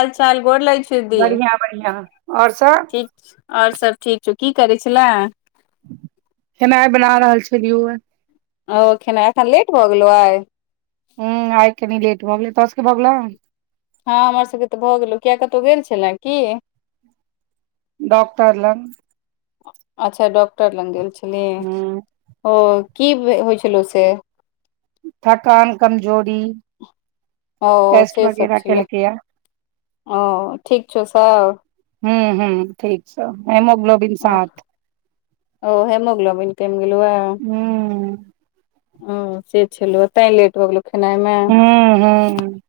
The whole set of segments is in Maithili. हाल -चाल गोर लगै छी। दी बढ़ियां-बढ़ियां और सब और सब ठीक छौ, की करै छलै? खेनाइ बना रहल छेलियौ ऐं। ओ खेनाय, एखन लेट भऽ गेलौ आइ। हम्म आइ कनी लेट भऽ गेलै, तोरा सबके भऽ गेलौ। हँ हमर सबके त भऽ गेलौ, किया कतहु गेल छेलै की डॉक्टर लंग अच्छा डॉक्टर लंग गेल छलही, हूं ओ की बे होइ छलौ से थकान, कमजोरी ओं टेस्ट से सब वगैरह छेलौ, केलकैये ओं ठीक छौ सब हम्म-हम्म ठीक छै, हेमोग्लो ओह ओ हेमोग्लोबिन कैम गेलौए हूं ओ से छलहुए तेैं लेट भ गेलौ खेनाइ मे हूं हूं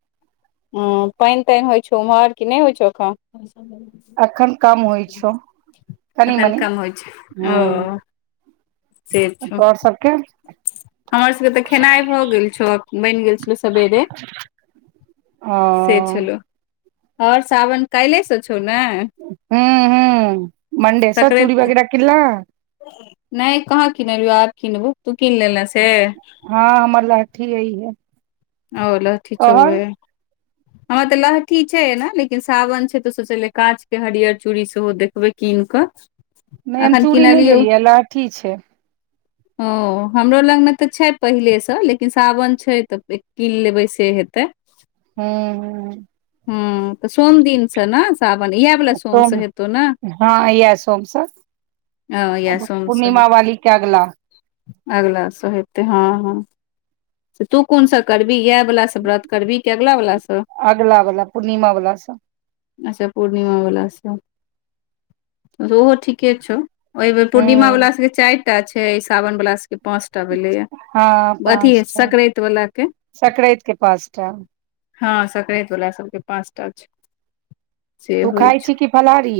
हूं पानि -तानि होइ छौ उम्हर, कि नै होइ छौ एखन। अखन कम होइ छौ कनि अखन मनि कम होइ छै, ओ हूं से छौ तोहर सबके हमर सबके तऽ खेनाइ भऽ गेल छौ, आ बनि गेल छलौ सेवेरे हं और सावन काल्हे सऽ छौ नय हम्म-हम्म मंडे स, चूड़ी सकराइत बगैरह किनलैं नहि कहाँ किनलियौ, आब कीनबौ तू कीन लेलै से हँ हमर लहठी अइहे ओ लहठी छौहे हमर तऽ लहठी छै एना, लेकिन सावन छै तऽ सोचलियै काॅच के हरियर चूड़ी सेहो देखबेै किन कऽ नहि हम अखन चूड़ी नहि किनलियौ लेलियैं यैं लहठी छैय। ओं हमरो लगमे त छैय पहिले स, लेकिन सावन छैय त एक कीन लेबै से हेतै। हम्म हम्म हम्म तऽ सोम दिन स नऽ साावन इहै बला सोम स हेतौ न हँ इएह सोमसँ अ यैह सोम सँ पूर्णिमा हेतौ, वाली के अगला अगिला स हेतै हँ-हँ त तू कोन स करबि यैह वला स व्रत करबि की अगला वला स अगला बला पूर्णिमा बला सऽ अच्छा पूर्णिमा बला स, ओहो ठीके छौ। ओहि बेर पूर्णिमा हूं वला सबके चारि टा छैय, सावन वला सबके पांच टा भेलै यैं अथी सकराइत वला के सक्रैत के पाँचटा हँ सक्रैत बला सबके पाँचटा छैय। तू खाय छी की फलहारी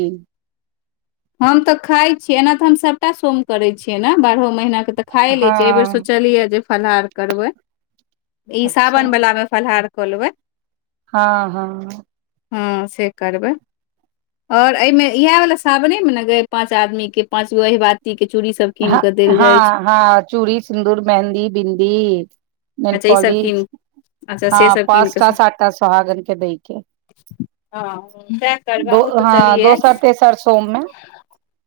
हम तऽ खाय छियै, एना त हम सभटा सोम करै छियै न बारहो महीना क त खाए लैय छियै, अइ बेर हँ सोचलियै जे फलहार करबय, ई अच्छा सावन बला मे फलाहार कऽ लेबै। हँ-हँ हूं से करबै, आओर अहिमे इहे बला सावने रूक ने गैय पाँच आदमी के पाँचगो अहिबाती, दी की चूड़ी सब, कीन ह कऽ देल जाय छै हँ हँ चूड़ी सिन्दूर मेहन्दी बिन्दी, अच्छा ई सब नेलपॉलिश कीन अच्छा हँ से सब कीन कऽ पाँचटा सातटा सोहागन के दैय के, हँ वैह करबय दो हमहुँ हँ सोचलियै दोसर तेसर सोम मे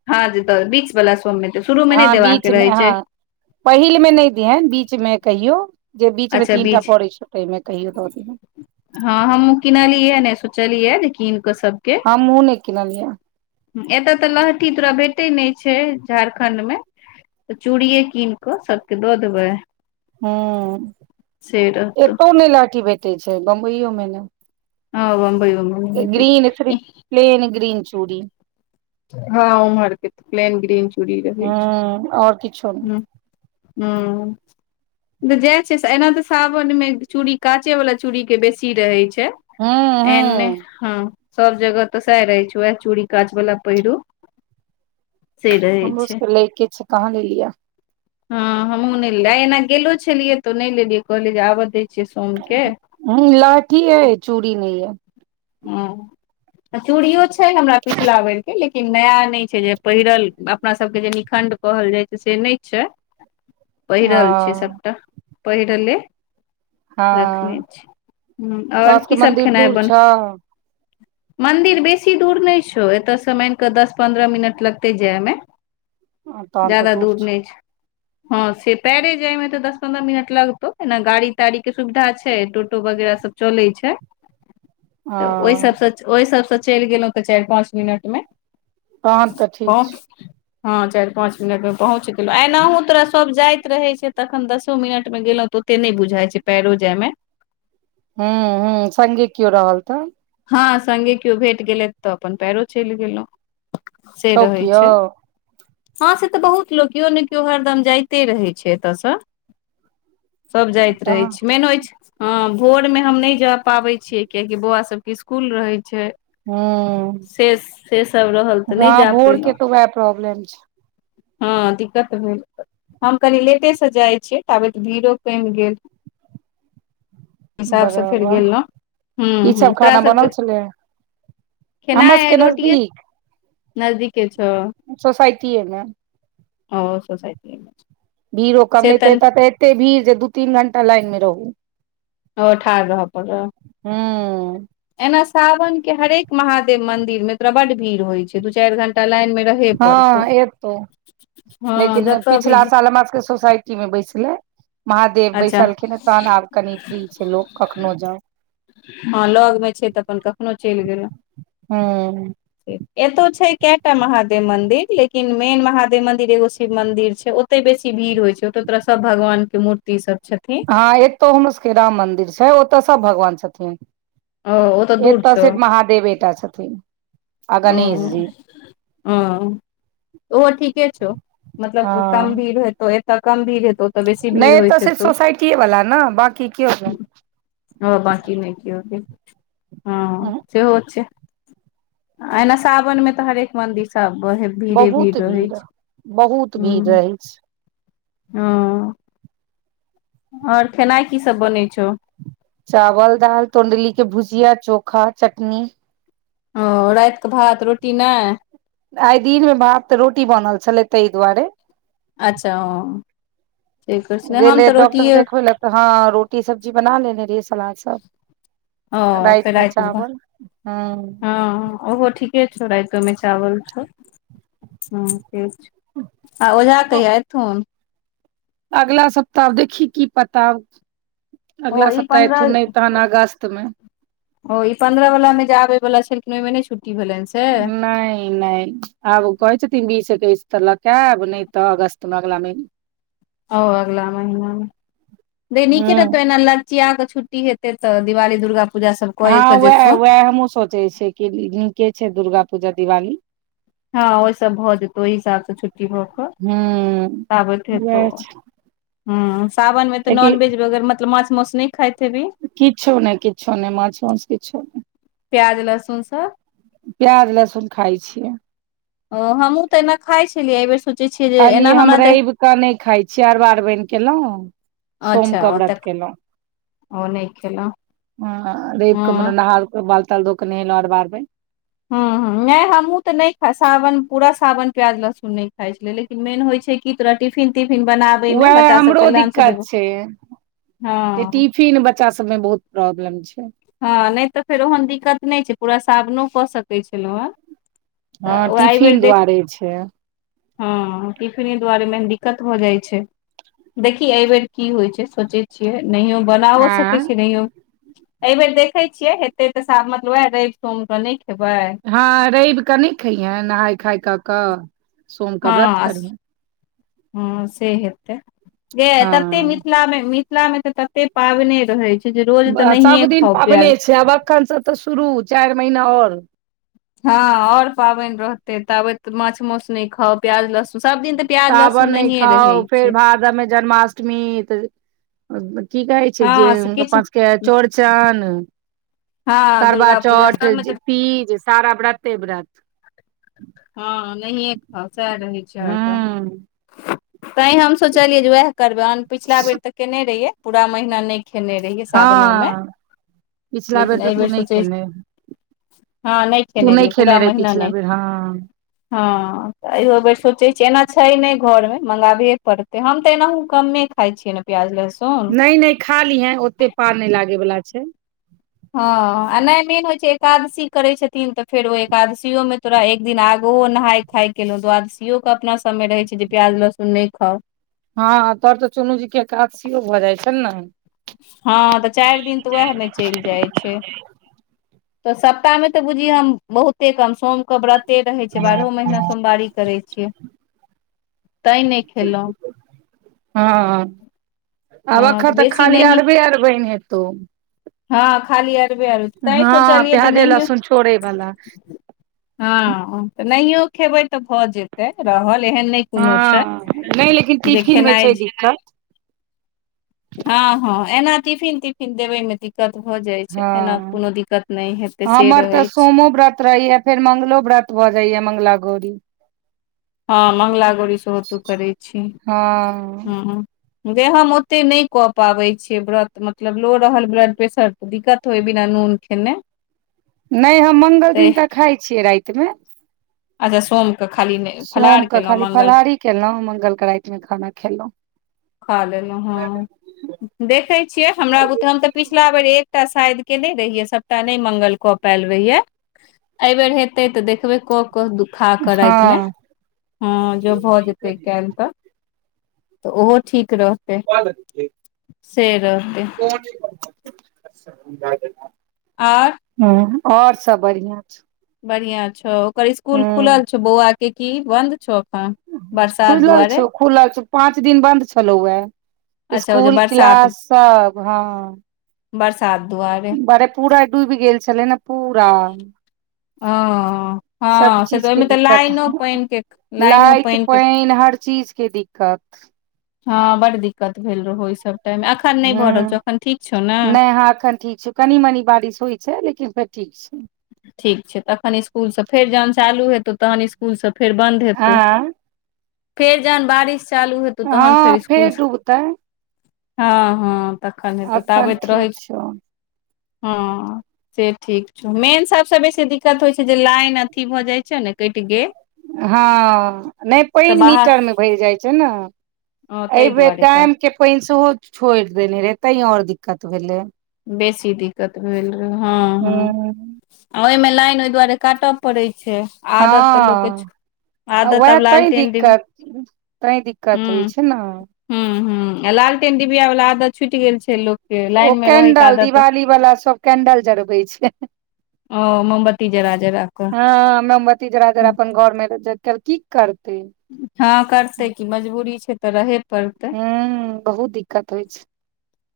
हँ जे तऽ बीच वला सोम मे तऽ शुरू मे नहि हँ देबाक बीच मे रहय हँ छैय। पहिल मे नहि दिहेन बीचमे कहियो जे बीचमे अच्छा तीन टा बीच पड़ै छैय। तहिमे कहियो दऽ दिहेंन। हँ हमहुँ किनलियै नहि सोचलियै जे कीन कऽ सबके, हमहुँ नहि किनलियै, एतय तऽ लहठी तोरा भेटय नहि छैय झारखंड मे, तऽ चूड़िये कीन कऽ सबके दऽ देबै। हँ से रहतौ एतौ नहि लहठी भेटै छैय बम्बइयो मे ने, हँ बम्बइयो मे नहि भेटय छैय। प्लेन ग्रीन चूड़ी। हँ ओम्हरके प्लेन ग्रीन चूड़ी रहै हूं और किछो नहि छैय। हूँ। त जैह छैय एना तऽ सावन में चूड़ी काँचे वाला चूड़ी के बेसी रहय छैय। हूं एने हूं हँ सब जगह तऽ सैह रहै छैय वैह चूड़ी काचवला। पहिरू से रहै हमरो छै सबके लैइके छैय कहलियै या, हँ हमहूँ नहि लेल आ ऐना गेलो छलियै तऽ नहि लेलियै कहलियै जे आबैय दैय छियै सोमके, हम लहठी ये चूडी नहि या, हँ चूड़ियो छैय हमरा पिछला बेर के, लेकिन नया नहि छैय जे पहिरल अपना सबके जे निखण्ड कहल जाय छैय से नहि छैय। हँ पहिरल छैय सबटा पहिरले, रखने हँ छी तोरा आओर सबके की सब मंदिर खेनाय दूर बन छौ मंदिर बेसी दूर नहि छौ ऐतय से मानि के दस पन्द्रह मिनट लगतै जाय मे, तहन तऽ ज्याद दूर छौ नहि छैय। हँ से पैरे जाय में तऽ दस पन्द्रह मिनट लगतउ ऐना गाड़ी ताड़ी के सुविधा छैय टोटो वगैरह सब चलैय छैय। तऽ ओहि हँ सभ स ओहि सभ स चलि गेलहुँ तऽ चारि पाँच मिनट मे तहन तऽ [unintelligible] ठीक छौ हाँ चारि पाँच मिनटमे पहुँच गेलहुँ ऐनाहु तोरा सभ जाइत रहैत छैय तखन दसो मिनटमे गेलहुँ तऽ, ते नहि बुझााय छैय पैरो जाइय, मे हुँ हुँ सङ्गे कियो रहल तऽ, हाँ सङ्गे केओ भेट गेले तऽ अपन पैरो चलि गेलहुं। से छौ रहै कियो छैय। हाँ से तऽ बहुत लोक केओ ने केओ हरदम जाइते रहै छैय एतयसँ, सभ जाइत रहैत हँ छी मेन होइत हाँ भोरमे हम नहि जाय पाबैय छियै कियकि बौआसभ, स्कूल रहै छैय। से सेसभ रहल तऽ नहि हँ जा भोर के पयलहुँ। तऽ उएह प्रॉब्लम छै हाँ दिक्कत भेल, हम कनि लेटेसँ जाइ छियै ताबैत भीड़ो केम गेल। हिसाबसँ फेर गेलहुँ हुँ हुँ। हाँ बनल छलै, हमर खेनाइ सबके आइ रोटिये नजदीक नजदीके छौ सोसाइटीएमे ओ हो सोसाटीमेए छैय। भिरो कम नहि ते ए तऽ एते भीड़ जे दू तीन घं्टा लाइन मे रहूँ ओहो ठार रह परल हूँ एना सावन के हरेक महादेव मंदिर मे तोरा बड भीड़ होय छैय, दू चाईर घंटा लाइन मे रहे पड़तौ हाँ एतौ हँ लेकिन जतऽ पिछला भी साल हम सबके सोसाइटी साइटी में बैसले महादेव अच्छा बैसलखिन तहन आब कनि फ्री छैय, लोग कखनो जाउ हाँ लगमे छैय तऽ, अपन कखनो चइल गेलहुँ हूँ एतौ छैय, कएटा महादेव मंदिर लेकिन मेन महादेव मंदिर एगो शिव मंदिर छैय, ओ ओतेय बेसी भीड़ होय छैय, ओतय तोरा सब भगवान के मूर्ति सब छथिन। हाँ एतौ हमर सबके राम मंदिर छैय, ओतऽ सब भगवान छथिन। ओ ओतऽ दूर एतैऽ छौ सिर्फ महादेवटा छथिन। आ अ गणेश जी अ उहो ठीके छौय, मतलब गमभीर हेतौ एतऽ कमभीर हेतौ ओतऽ बेसी भीड़ नए तऽ होइत सिर्फ हेतौ सोसाइटीए वला नऽ बाकी केओ नई। हाँ बकी नई किओ गैल। आँ सेहो छैय। अना सावनमे तऽ, हरेक मन्दिर सब उहे भीड़े भीड़ रहै छैय, बहुत भीड़ हुँ। रहै छै हाँ ओर खेनाइ की सब बनै छौ। चावल, दाइल, तंडली के भुजिया चोखा चटनी ओ राइतके भात रोटी नए। आइ दिन मे भात तऽ रोटी बनल छलै, ताइह दुआरे। अच्छा ओ ठिक करे छिय, हम तऽ रोटिये हाँ रोटी सब्जी बना लेने रिहे सलाद सब ओ फेर राइतमे रातिमे चावल हुँ। उहो ठीके छौ, रातमे चावल छौ। हाँ ठीक छैय, आ ओझा कहिआ एथुन अगला सप्ताह देखि की पता ओ अगला ई सप्ताह एथुन पन्द्रह नई तहन अगस्त मे ओ ई पंद्रह वला मे जे आबे वला छलखिन ओहि मे नहि छुट्टी भेले सै। नई - नई आब ओ कहै छथिन बीस एकैस तऽ लऽके आब नई तऽ, अगस्तमे अगला महिना ओ आगला महिना गई नीके हूँ रहतौ एना लगचिया क छुट्टीे हेते तऽ दिवाली दुर्गा पूजा सब कए हँ के वएह जेतौ - वएह हमूँ सोचे छियै कि नीके छै, दुर्गा पूजा दिवाली हँ ओई सँ भऽ जेतौ ओहि हिसाब स छुट्टी भऽ कऽ, हूँ ताबैत हेतौ। वएह छै ह सावन मे तऽ, कियाकि नॉनवेज वगैरह मतलब माछ माउस नई खाइत हेभी किछो नई किछो नइ माछ माउस किछो नै। प्याज लहसुन सब प्याज लहसुन खाइ छियै। ओ हमहुँ त एना खाय छलियै, एहि बेेर सँ खाली हम रैब कऽ नइ खाइ छीयै, अरबा अरबइन कयेलहुँ सोम अच्छा क ओतऽ व्रत केयलहुँ। ओ नहि खेलहुँ ह--हा, रैइब क मने हँ नहा क बाल ताल धो क नेहेलहुॅ, अरबा- अरबैन। हँ- हँ। नहि हमूं ते नहि खा सावन पूरा सावन प्याज लहसुन नहि खााय छले, लेकिन मेन होय छै की तु राटी टिफिन- तिफिन बनाबे मे वएह बच्चा सबके हमरो लंच दिक्कत देबय, हँ फीन बच्चा सबमें बहुत प्रॉब्लम छै। हँ नहि तऽ फेर ओहन दिक्कत नहि छै, पूरा सावनो कऽ सकैत छलहुँ हैं। हँ टिफिन दुआरे छै। हँ टिफिने दुआरे मेन दिक्कत भऽ जाइ छै। देखि एहि बेेर की होइत छै, सोचै छियै नहियो बनाबो आँ सकैत छै नहियो एहिबेर देखैय छियै, हेते तऽ सा मतलब वएह रवि सोम के नहि खेबैय। हँ रैब क नहि खइहै, नहाय खाय कऽ कऽ। सोम कऽ व्रत हँ, करिहे हँ से हेतैय, जे तते हँ मिथिलामे मि मिथिला मे त तते पावने रहै छै जे रोज तऽ बा नहिये सभदिन खाउ पाबने प्याज छै, आब अखन सब तऽ शुरू चारि महिना आओर। हँ आऔर पाबनि रहते, ताबैत माछ माउस नहि खाउ। प्याज- लहसुन सब दिन तऽ प्याज लहसुन नहिये रहै छै। आगामे जन्माष अष्टमी त। की कहै छै हँ जे से ओ किछु पाँचके चौड़चन हँ करबा दुर्गा पूजा चौट, सबमे तऽ तीज सारा ब्रते- ब्रत। हँ नहिए खाउ, सएह रहै छै हरदम। हूं तहि हम सोचलियै जे वएह करबैय, पिछला बेर तऽ केने रहिये पूरा महीना नहि खेने जहिये सावनो मे, हँ पिछला लेकिन तऽ एहि तू बेर नहि सोचै केने हँ तू नहि रहियै पूरा खेने रहि महीना पिछला नहि बेर हँ। हँ तऽ अयो बेर सोचैय छियै, एना छै नहि घरमे मगाबहे पड़तै, हम तऽ एनाहु कम्मे खाइ छियै ने। प्याज - लहसुन। नहि- नहि खा लीहे, ओते पार नय लागे वाला छै। हॅ-हँ, आ नहि मेन होय छै एकादशी करे छथिन तऽ फेर ओ एकादशियों में तोरा एक दिन आगहो नहाय खाय केलहुँ, द्वादशियो क अपना सबमे रहै छै जे प्याज लहसुन नहि खाउ। हँ तोहर तऽ चुनूजी के एकादसीओ भऽ जाइ छैन न। हँ तऽ चारि दिन तऽ उएहमे चलि जाइ छै। तऽ सप्ताहमे मे तऽ बुझी हम, बहुते कम सोम क व्रत ते रहै छै, बारहो महीना सोमवारी करै छियै, तैंय नहि खेलहुं। हँ आब हँ एखन तऽ बेसी खाली नहिये अरबे अरबनि हेतौ। हँ खाली अरबे- आर हँ प्याजे लहसुन छोड़े बला। हँ--ह तऽ नहियो खेबै तऽ भऽ जेतैय रहल एहन नहि कोनो छै हँ नहि लेकिन जे टिफिन मे खेनाइ छै दिक्कत। हँ- हँ, एना टिफिन- तिफिन देबैय मे दि दिक्कत भए जाय छै, एना कोनो हँ दिक्कत नहि हेते से रहै छै। मोव्रत रहैया। फेर मंगलो व्रत भऽ जाइया, मंगला गौरी। हाँ मंगल गोरी सेहो तु करै छी, हँ हुँ-हुॅ। गे हम ओतेक नय कऽ पाबैय छियै व्रत मतलब लो रहल ब्लड प्रेशर दिक्कत होइ बिना नोन खेने। नय हम मंगल तऽ दिनका खाइ छियै रातिमे। अच्छा सोमके खाली नय फलहार केलहुँ मंगल केलहुॅं मंगलके रातिमे खाना खेलहुॅं। खा लेलहुँ हाँ, देखै छियै हमरा बुते हम त पिछला बेर एकटा शायद केने रहियै सभटा नय मंगल कऽ पैएल रहियै। अहि बेेर हेतै त देखबै कऽ क दु खाकऽ रातिमे हँ हाँ जौं भ जेतय केएल त, त ओहो ठीक रह रहतै [inaudible] आर और सब बढ़िआँ छैय। बढ़िया छौ ओकर इसकुल खुलल छौ बौआके की बन्द छौ अखन। खुजल छौ खुलल छौ पाँच दिन बन्द छ छलौ ए अच्छा ओ जे स्कुल बरसात क्लास सब हाँ। बरसात दुआरे। बारे पूरा डूबि गेल छलेय ने पूरा। हँ सब हँ से तऽ चीजके ओहिमे तऽ दिक्कत लाइनो पानि के लाइनो लाइट पानि के पाइन हर चीज के दिक्कत। हाँ बड दिक्कत भेल रहौ ओय सब टाइम अखन नहि भऽ रहल छौ हूँ अखन ठीक छौ ने नहि हाँ अखन ठीक छैय। कनी-मनी बारिश होइ छैय लेकिन फेर ठीक छैय। ठीक छैय तखन स्कुलसँ फेर जहन चालू हेतौ तखन स्कुलसँ फेर बन्द हेतौ। आँ फेर जहन बारिश चालू हे हाँ फेर डूबतय। हाँ-हाँ तखन हेतौ अखन ताबैत रहै ठीक छैय छौ हाँ से ठीक। मेन सभसँ बेसी दिक्कत होइ छैय जे लाइन अथी भ जाइ छैय ने कटि गेल। हाँ नय तऽ पाइन बाहर मीटरमे भरि जाइ छैय न। हँ एहि ताहि बेेर दुआरे क डैमके पाइन सेहो छोइड़ देने रहय तैं और दिक्कत भेलय। बेसी दिक्कत भेल रहय हाँ- हूँ हाँ। ओयमे लाइन ओहि दुआरे काटऽ पड़य छैय आदत त लोकके वएह तैं दिक्कत तैं दिक्कत होइ छैय न। हुँ - हुँ आ लालटेन डिबिया वला आदत छुटि गेल छैय लोक के ओ लाइन मे रहै के कैंडल आदत दिवाली वला सब केंडल जरबे छैय, ओ मोमबत्ती जरा जरा कऽ हाँ। हाँ मोमबत्ती जरा-जरा अपन घोरमे की करतै। हाँ करतै कि मजबूरी छैय त रहे पड़तै ह बहुत दिक्कत होइ छै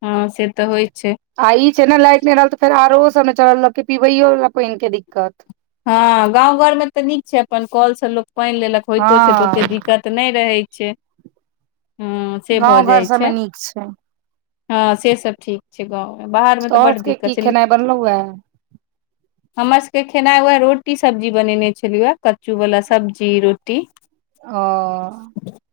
हाँ से त होइ छैय। आ इ छैय न लाइट नहि रहल त फेर आरोओ सब नय चलल लोकके पीबैयोवला पाइनके दिक्कत। हाँ गाँंव घरमे त नीक छैय अपन कऽल से लोक पाइन लेलक होइतो छैय त ओते हँ दिक क्कत नहि रहय छैय हँ से भ गाँव घर जाइ सबमे छैय। नीक छै हाँ से सभ ठीक छैय गाँवमे बाहरमे त शहर बड के दिक्कत की छैय। खेनाइ बनलौ हे हमर सबके खेनाइ वैह रोटी सब्जी बनेने छलियै हे, कच्चू वाला सब्जी रोटी आ हँ [unintelligible]